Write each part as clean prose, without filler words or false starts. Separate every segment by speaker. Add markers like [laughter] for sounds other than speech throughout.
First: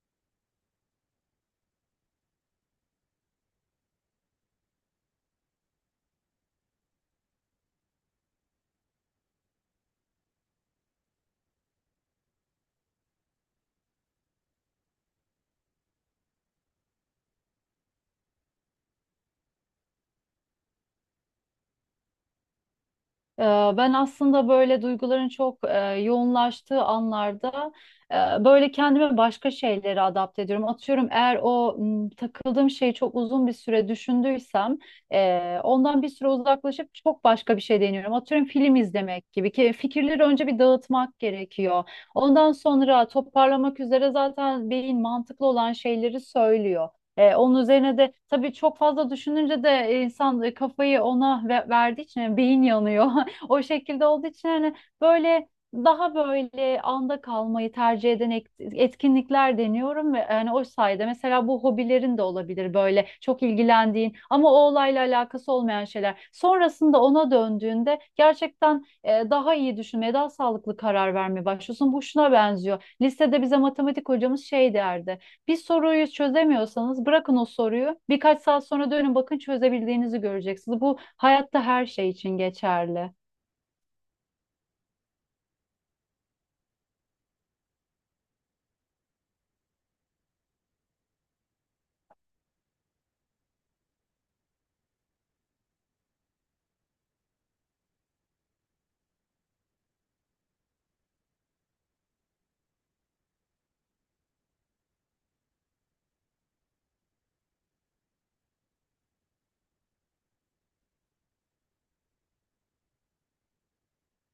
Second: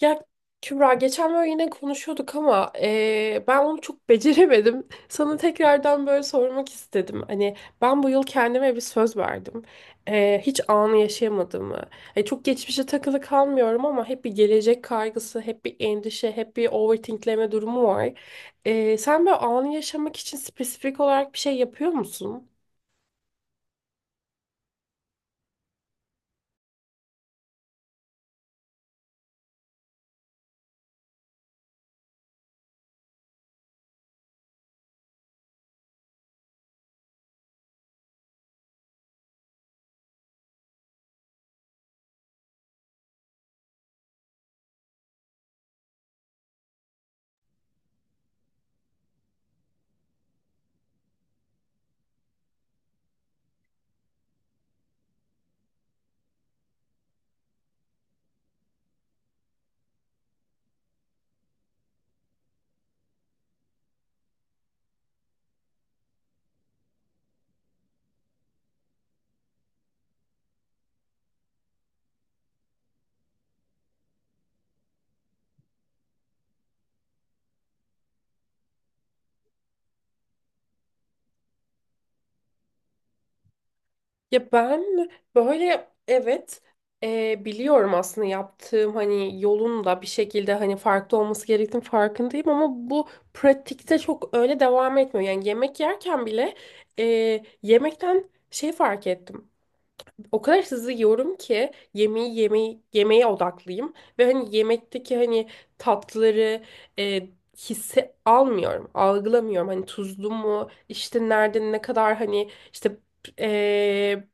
Speaker 1: Ya Kübra geçen böyle yine konuşuyorduk ama ben onu çok beceremedim. Sana tekrardan böyle sormak istedim. Hani ben bu yıl kendime bir söz verdim. Hiç anı yaşayamadığımı. Çok geçmişe takılı kalmıyorum ama hep bir gelecek kaygısı, hep bir endişe, hep bir overthinkleme durumu var. Sen böyle anı yaşamak için spesifik olarak bir şey yapıyor musun?
Speaker 2: Ee, Ben aslında böyle duyguların çok yoğunlaştığı anlarda böyle kendimi başka şeylere adapte ediyorum. Atıyorum eğer o takıldığım şeyi çok uzun bir süre düşündüysem ondan bir süre uzaklaşıp çok başka bir şey deniyorum. Atıyorum film izlemek gibi ki fikirleri önce bir dağıtmak gerekiyor. Ondan sonra toparlamak üzere zaten beyin mantıklı olan şeyleri söylüyor. Onun üzerine de tabii çok fazla düşününce de insan kafayı ona verdiği için yani beyin yanıyor. [laughs] O şekilde olduğu için hani böyle daha anda kalmayı tercih eden etkinlikler deniyorum ve yani o sayede mesela bu hobilerin de olabilir böyle çok ilgilendiğin ama o olayla alakası olmayan şeyler. Sonrasında ona döndüğünde gerçekten daha iyi düşünmeye, daha sağlıklı karar vermeye başlıyorsun. Bu şuna benziyor. Lisede bize matematik hocamız şey derdi. Bir soruyu çözemiyorsanız bırakın o soruyu. Birkaç saat sonra dönün bakın çözebildiğinizi göreceksiniz. Bu hayatta her şey için geçerli.
Speaker 1: Ya ben böyle evet, biliyorum aslında yaptığım hani yolun da bir şekilde hani farklı olması gerektiğini farkındayım ama bu pratikte çok öyle devam etmiyor. Yani yemek yerken bile e, yemekten şey fark ettim. O kadar hızlı yiyorum ki yemeği yemeğe odaklıyım ve hani yemekteki hani tatları, e, hisse almıyorum, algılamıyorum. Hani tuzlu mu, işte nerede ne kadar hani işte, e,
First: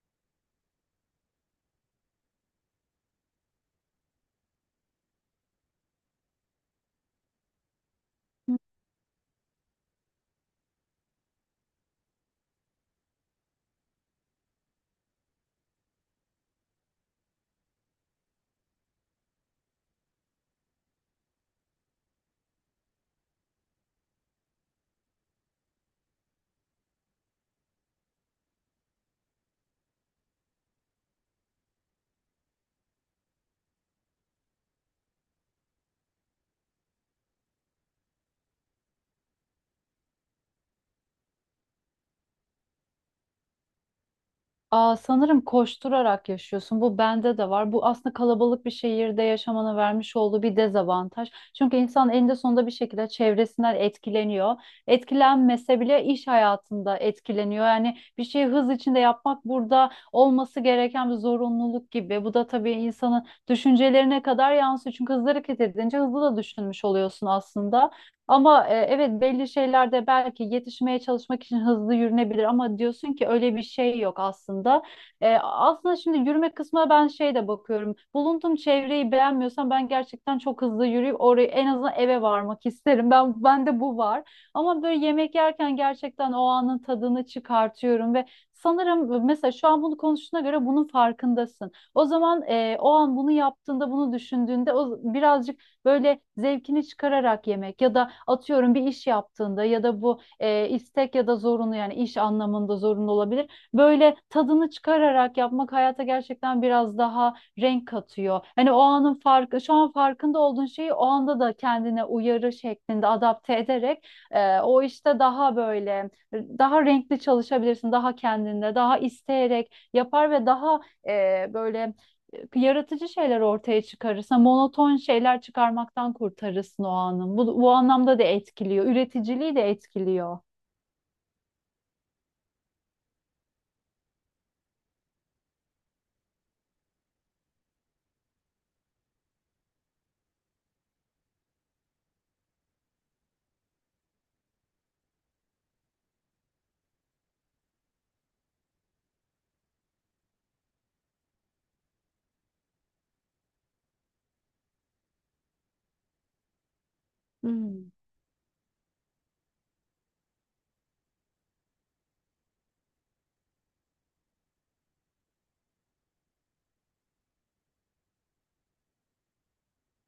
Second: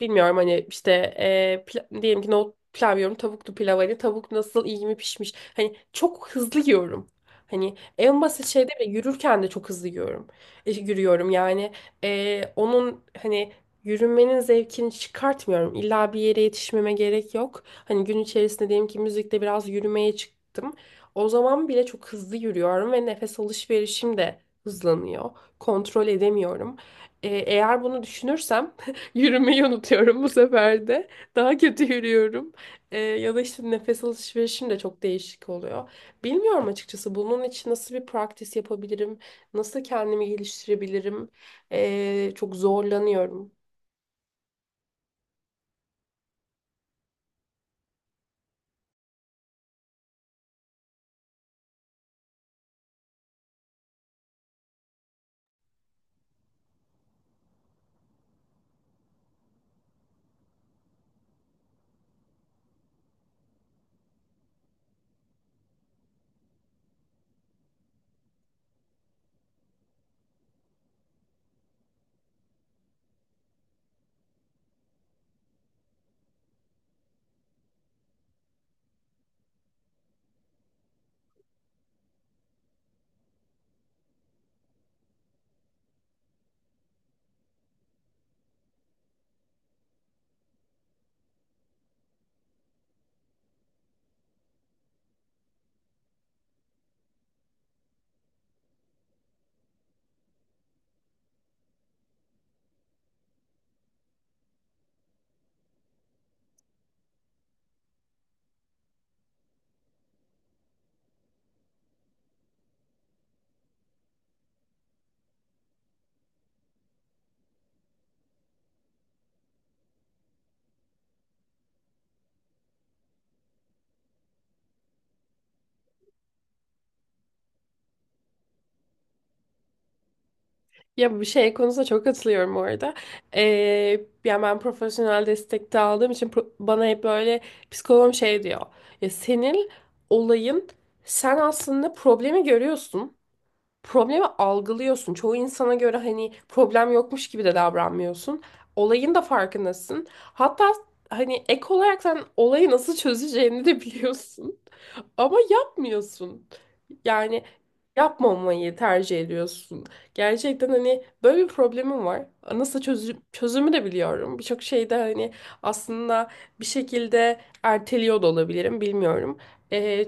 Speaker 1: bilmiyorum hani işte, diyelim ki nohut pilav yiyorum, tavuklu pilav, hani tavuk nasıl, iyi mi pişmiş. Hani çok hızlı yiyorum. Hani en basit şeyde bile, yürürken de çok hızlı yiyorum. Yürüyorum yani. E, onun hani Yürümenin zevkini çıkartmıyorum. İlla bir yere yetişmeme gerek yok. Hani gün içerisinde diyelim ki müzikte biraz yürümeye çıktım. O zaman bile çok hızlı yürüyorum ve nefes alışverişim de hızlanıyor. Kontrol edemiyorum. Eğer bunu düşünürsem [laughs] yürümeyi unutuyorum bu sefer de. Daha kötü yürüyorum. Ya da işte nefes alışverişim de çok değişik oluyor. Bilmiyorum açıkçası, bunun için nasıl bir praktis yapabilirim? Nasıl kendimi geliştirebilirim? Çok zorlanıyorum.
Speaker 2: Aa, sanırım koşturarak yaşıyorsun. Bu bende de var. Bu aslında kalabalık bir şehirde yaşamana vermiş olduğu bir dezavantaj. Çünkü insan eninde sonunda bir şekilde çevresinden etkileniyor. Etkilenmese bile iş hayatında etkileniyor. Yani bir şeyi hız içinde yapmak burada olması gereken bir zorunluluk gibi. Bu da tabii insanın düşüncelerine kadar yansıyor. Çünkü hızlı hareket edince hızlı da düşünmüş oluyorsun aslında. Ama evet belli şeylerde belki yetişmeye çalışmak için hızlı yürünebilir ama diyorsun ki öyle bir şey yok aslında. Aslında şimdi yürüme kısmına ben şey de bakıyorum. Bulunduğum çevreyi beğenmiyorsam ben gerçekten çok hızlı yürüyüp oraya en azından eve varmak isterim. Bende bu var. Ama böyle yemek yerken gerçekten o anın tadını çıkartıyorum ve sanırım mesela şu an bunu konuştuğuna göre bunun farkındasın. O zaman o an bunu yaptığında, bunu düşündüğünde o birazcık böyle zevkini çıkararak yemek ya da atıyorum bir iş yaptığında ya da bu istek ya da zorunlu yani iş anlamında zorunlu olabilir. Böyle tadını çıkararak yapmak hayata gerçekten biraz daha renk katıyor. Hani o anın farkı, şu an farkında olduğun şeyi o anda da kendine uyarı şeklinde adapte ederek o işte daha daha renkli çalışabilirsin, daha kendinde, daha isteyerek yapar ve daha e, böyle yaratıcı şeyler ortaya çıkarırsa monoton şeyler çıkarmaktan kurtarırsın o anın. Bu anlamda da etkiliyor. Üreticiliği de etkiliyor.
Speaker 1: Ya, bu şey konusunda çok katılıyorum orada. Ee, Yani ben profesyonel destek de aldığım için bana hep böyle psikologum şey diyor. Ya, senin olayın, sen aslında problemi görüyorsun. Problemi algılıyorsun. Çoğu insana göre hani problem yokmuş gibi de davranmıyorsun. Olayın da farkındasın. Hatta hani ek olarak sen olayı nasıl çözeceğini de [laughs] biliyorsun. Ama yapmıyorsun. Yani
Speaker 2: Hmm.
Speaker 1: yapmamayı tercih ediyorsun. Gerçekten hani böyle bir problemim var. Nasıl çözüm, çözümü de biliyorum. Birçok şeyde hani aslında bir şekilde erteliyor da olabilirim, bilmiyorum. Ee,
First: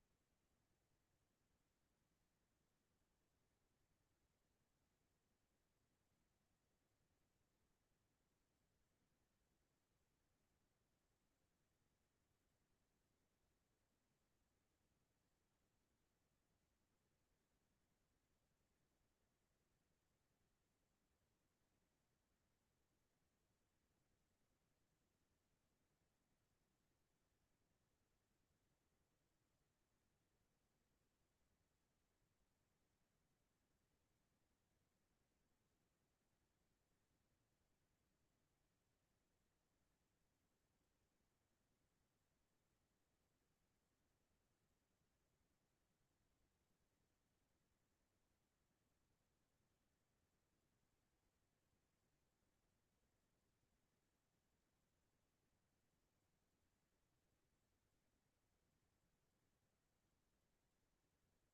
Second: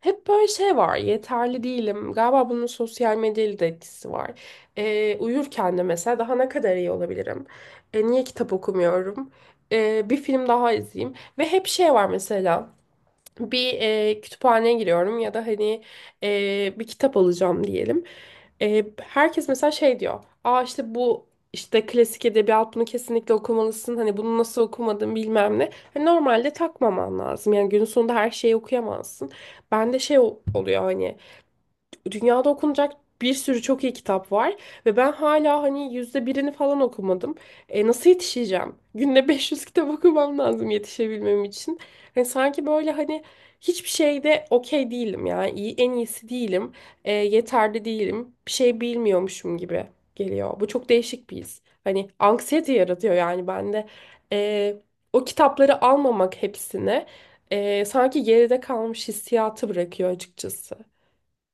Speaker 1: Hep böyle şey var. Yeterli değilim. Galiba bunun sosyal medyayla da etkisi var. Uyurken de mesela daha ne kadar iyi olabilirim? Niye kitap okumuyorum? Bir film daha izleyeyim. Ve hep şey var mesela, bir kütüphaneye giriyorum ya da hani bir kitap alacağım diyelim. Herkes mesela şey diyor. Aa, işte bu, işte klasik edebiyat, bunu kesinlikle okumalısın. Hani bunu nasıl okumadın, bilmem ne. Hani normalde takmaman lazım. Yani günün sonunda her şeyi okuyamazsın. Bende şey oluyor hani, dünyada okunacak bir sürü çok iyi kitap var ve ben hala hani yüzde birini falan okumadım. E, nasıl yetişeceğim? Günde 500 kitap okumam lazım yetişebilmem için. Hani sanki böyle hani hiçbir şeyde okey değilim ya. İyi, en iyisi değilim. Yeterli değilim. Bir şey bilmiyormuşum gibi geliyor. Bu çok değişik bir his. Hani anksiyete yaratıyor yani bende. E, O kitapları almamak hepsine, sanki geride kalmış hissiyatı bırakıyor açıkçası.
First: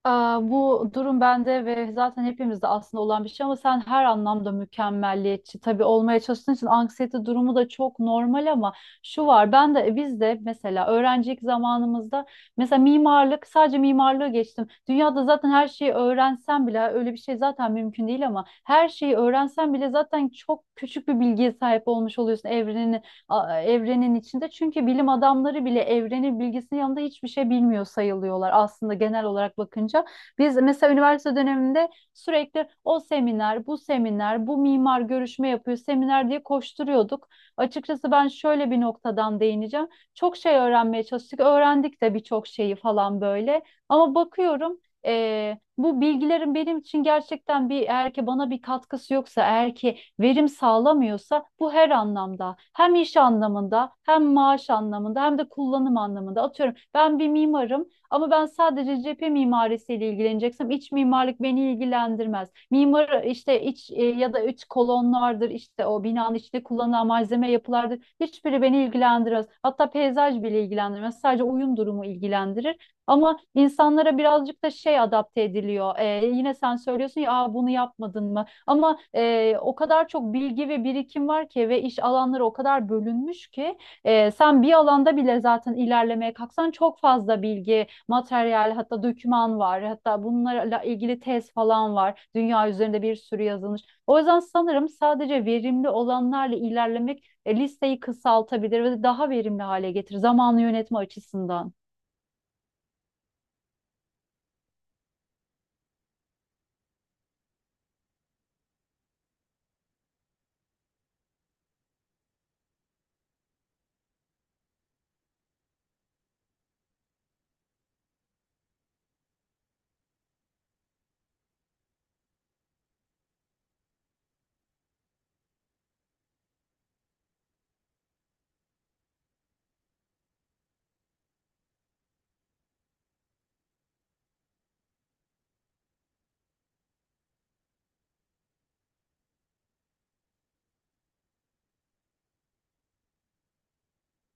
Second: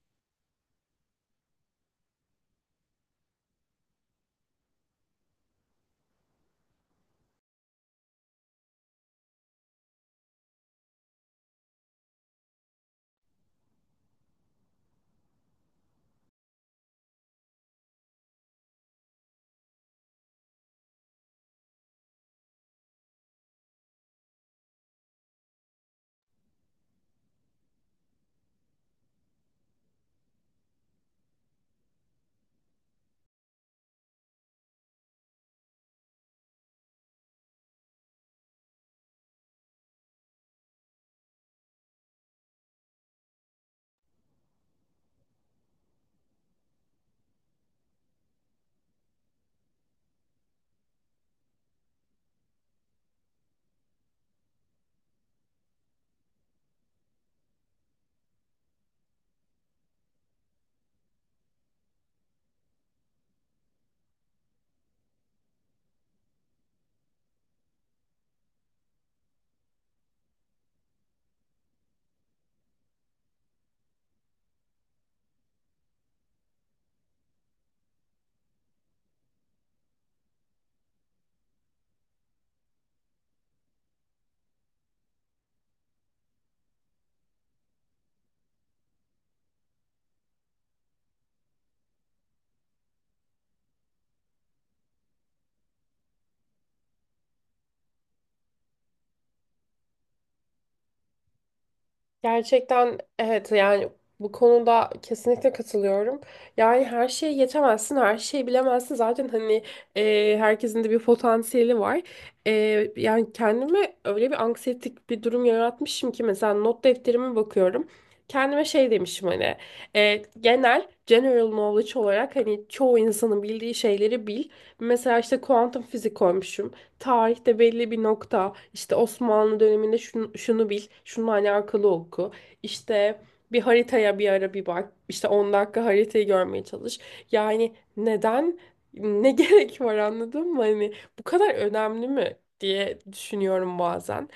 Speaker 2: Aa, bu durum bende ve zaten hepimizde aslında olan bir şey ama sen her anlamda mükemmelliyetçi tabii olmaya çalıştığın için anksiyete durumu da çok normal ama şu var ben de biz de mesela öğrencilik zamanımızda mesela mimarlık sadece mimarlığı geçtim. Dünyada zaten her şeyi öğrensen bile öyle bir şey zaten mümkün değil ama her şeyi öğrensen bile zaten çok küçük bir bilgiye sahip olmuş oluyorsun evrenin evrenin içinde. Çünkü bilim adamları bile evrenin bilgisinin yanında hiçbir şey bilmiyor sayılıyorlar aslında genel olarak bakınca. Biz mesela üniversite döneminde sürekli o seminer, bu seminer, bu mimar görüşme yapıyor, seminer diye koşturuyorduk. Açıkçası ben şöyle bir noktadan değineceğim. Çok şey öğrenmeye çalıştık, öğrendik de birçok şeyi falan böyle. Ama bakıyorum bu bilgilerin benim için gerçekten bir eğer ki bana bir katkısı yoksa, eğer ki verim sağlamıyorsa bu her anlamda hem iş anlamında hem maaş anlamında hem de kullanım anlamında atıyorum ben bir mimarım ama ben sadece cephe mimarisiyle ilgileneceksem iç mimarlık beni ilgilendirmez. Mimar işte iç ya da iç kolonlardır işte o binanın içinde kullanılan malzeme yapılardır hiçbiri beni ilgilendirmez. Hatta peyzaj bile ilgilendirmez sadece uyum durumu ilgilendirir. Ama insanlara birazcık da şey adapte ediliyor. E, yine sen söylüyorsun ya, aa, bunu yapmadın mı? Ama o kadar çok bilgi ve birikim var ki ve iş alanları o kadar bölünmüş ki sen bir alanda bile zaten ilerlemeye kalksan çok fazla bilgi, materyal, hatta doküman var. Hatta bunlarla ilgili tez falan var. Dünya üzerinde bir sürü yazılmış. O yüzden sanırım sadece verimli olanlarla ilerlemek listeyi kısaltabilir ve daha verimli hale getirir zamanı yönetme açısından.
Speaker 1: Gerçekten evet, yani bu konuda kesinlikle katılıyorum. Yani her şeyi yetemezsin, her şeyi bilemezsin. Zaten hani herkesin de bir potansiyeli var. E, Yani kendime öyle bir anksiyetik bir durum yaratmışım ki mesela not defterime bakıyorum. Kendime şey demişim, hani genel general knowledge olarak hani çoğu insanın bildiği şeyleri bil. Mesela işte kuantum fizik koymuşum, tarihte belli bir nokta, işte Osmanlı döneminde şunu, şunu bil, şununla alakalı oku. İşte bir haritaya bir ara bir bak. İşte 10 dakika haritayı görmeye çalış. Yani neden, ne [laughs] gerek var, anladın mı? Hani bu kadar önemli mi diye düşünüyorum bazen.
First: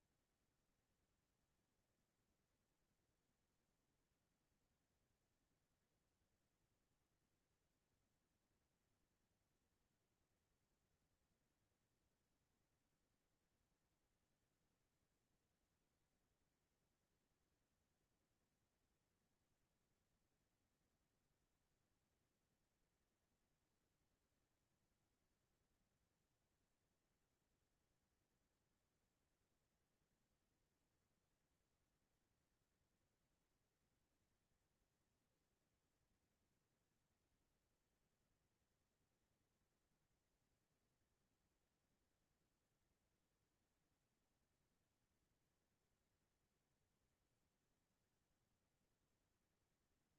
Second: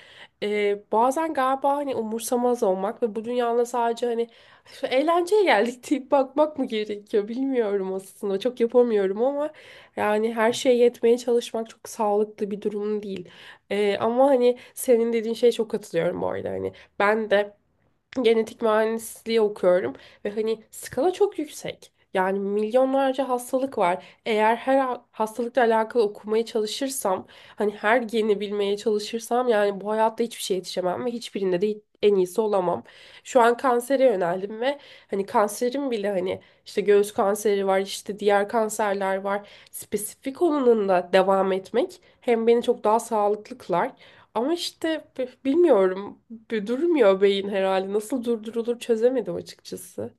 Speaker 1: Bazen galiba hani umursamaz olmak ve bu dünyada sadece hani "Şu eğlenceye geldik" deyip bakmak mı gerekiyor, bilmiyorum aslında. Çok yapamıyorum ama yani her şeye yetmeye çalışmak çok sağlıklı bir durum değil. Ama hani senin dediğin şeye çok katılıyorum bu arada. Hani ben de genetik mühendisliği okuyorum ve hani skala çok yüksek. Yani milyonlarca hastalık var. Eğer her hastalıkla alakalı okumaya çalışırsam, hani her geni bilmeye çalışırsam, yani bu hayatta hiçbir şeye yetişemem ve hiçbirinde de en iyisi olamam. Şu an kansere yöneldim ve hani kanserim bile, hani işte göğüs kanseri var, işte diğer kanserler var. Spesifik olanında devam etmek hem beni çok daha sağlıklı kılar ama işte bilmiyorum. Durmuyor beyin herhalde. Nasıl durdurulur çözemedim açıkçası.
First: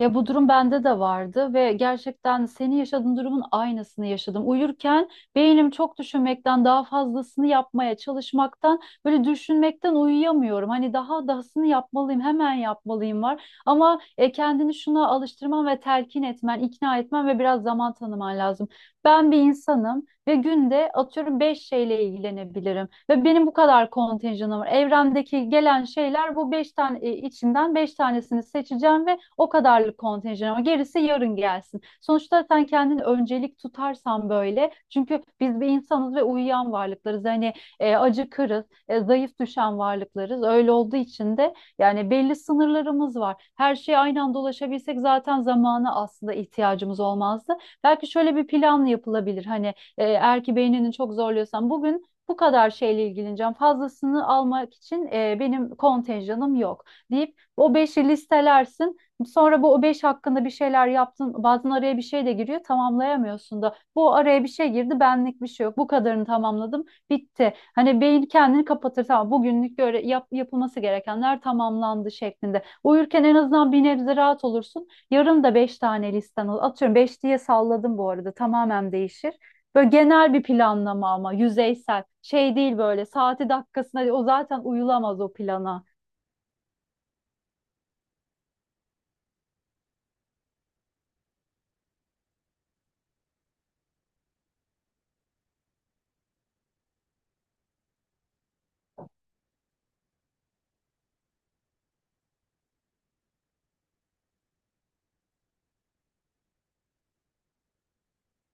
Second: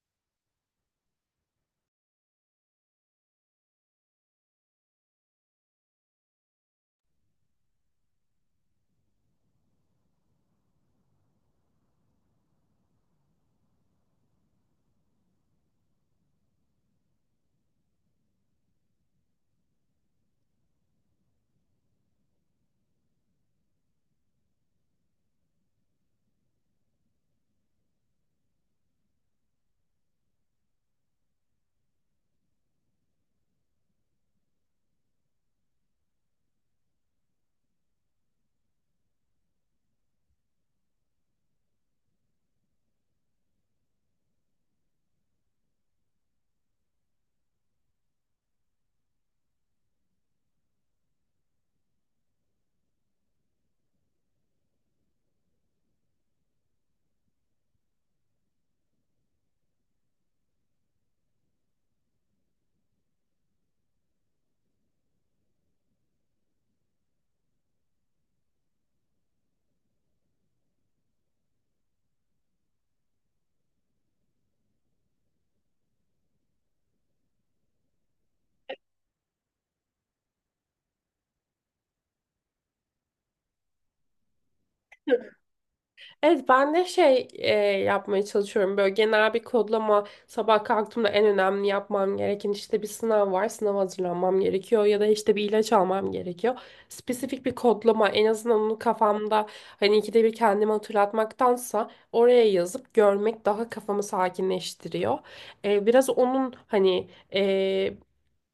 Speaker 2: Ya bu durum bende de vardı ve gerçekten senin yaşadığın durumun aynısını yaşadım. Uyurken beynim çok düşünmekten daha fazlasını yapmaya çalışmaktan böyle düşünmekten uyuyamıyorum. Hani daha dahasını yapmalıyım, hemen yapmalıyım var. Ama kendini şuna alıştırman ve telkin etmen, ikna etmen ve biraz zaman tanıman lazım. Ben bir insanım ve günde atıyorum 5 şeyle ilgilenebilirim ve benim bu kadar kontenjanım var. Evrendeki gelen şeyler bu 5 tane içinden 5 tanesini seçeceğim ve o kadarlık kontenjan ama gerisi yarın gelsin. Sonuçta sen kendini öncelik tutarsan böyle çünkü biz bir insanız ve uyuyan varlıklarız. Hani acıkırız, zayıf düşen varlıklarız. Öyle olduğu için de yani belli sınırlarımız var. Her şeye aynı anda ulaşabilsek zaten zamana aslında ihtiyacımız olmazdı. Belki şöyle bir plan yapılabilir. Hani eğer ki beynini çok zorluyorsan bugün bu kadar şeyle ilgileneceğim. Fazlasını almak için benim kontenjanım yok deyip o beşi listelersin. Sonra bu o beş hakkında bir şeyler yaptın. Bazen araya bir şey de giriyor. Tamamlayamıyorsun da. Bu araya bir şey girdi. Benlik bir şey yok. Bu kadarını tamamladım. Bitti. Hani beyin kendini kapatır. Tamam bugünlük göre yapılması gerekenler tamamlandı şeklinde. Uyurken en azından bir nebze rahat olursun. Yarın da beş tane listen olur. Atıyorum beş diye salladım bu arada. Tamamen değişir. Böyle genel bir planlama ama yüzeysel. Şey değil böyle saati dakikasına o zaten uyulamaz o plana.
Speaker 1: Evet ben de şey, yapmaya çalışıyorum. Böyle genel bir kodlama, sabah kalktığımda en önemli yapmam gereken, işte bir sınav var. Sınava hazırlanmam gerekiyor, ya da işte bir ilaç almam gerekiyor. Spesifik bir kodlama, en azından onu kafamda hani ikide bir kendime hatırlatmaktansa oraya yazıp görmek daha kafamı sakinleştiriyor. Biraz onun hani, e,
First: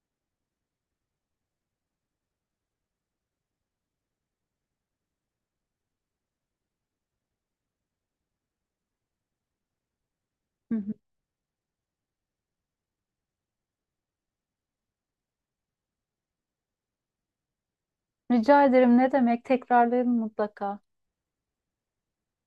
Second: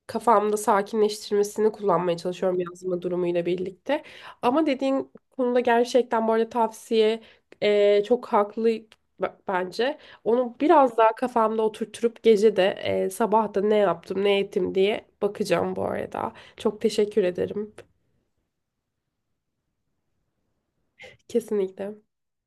Speaker 1: kafamda sakinleştirmesini kullanmaya çalışıyorum yazma durumuyla birlikte. Ama dediğin konuda gerçekten bu arada tavsiye, çok haklı bence. Onu
Speaker 2: Hı hı.
Speaker 1: biraz daha kafamda oturtup gece de, sabah da ne yaptım ne ettim diye bakacağım bu arada. Çok teşekkür ederim.
Speaker 2: Rica ederim ne demek tekrarlayalım mutlaka.
Speaker 1: Kesinlikle.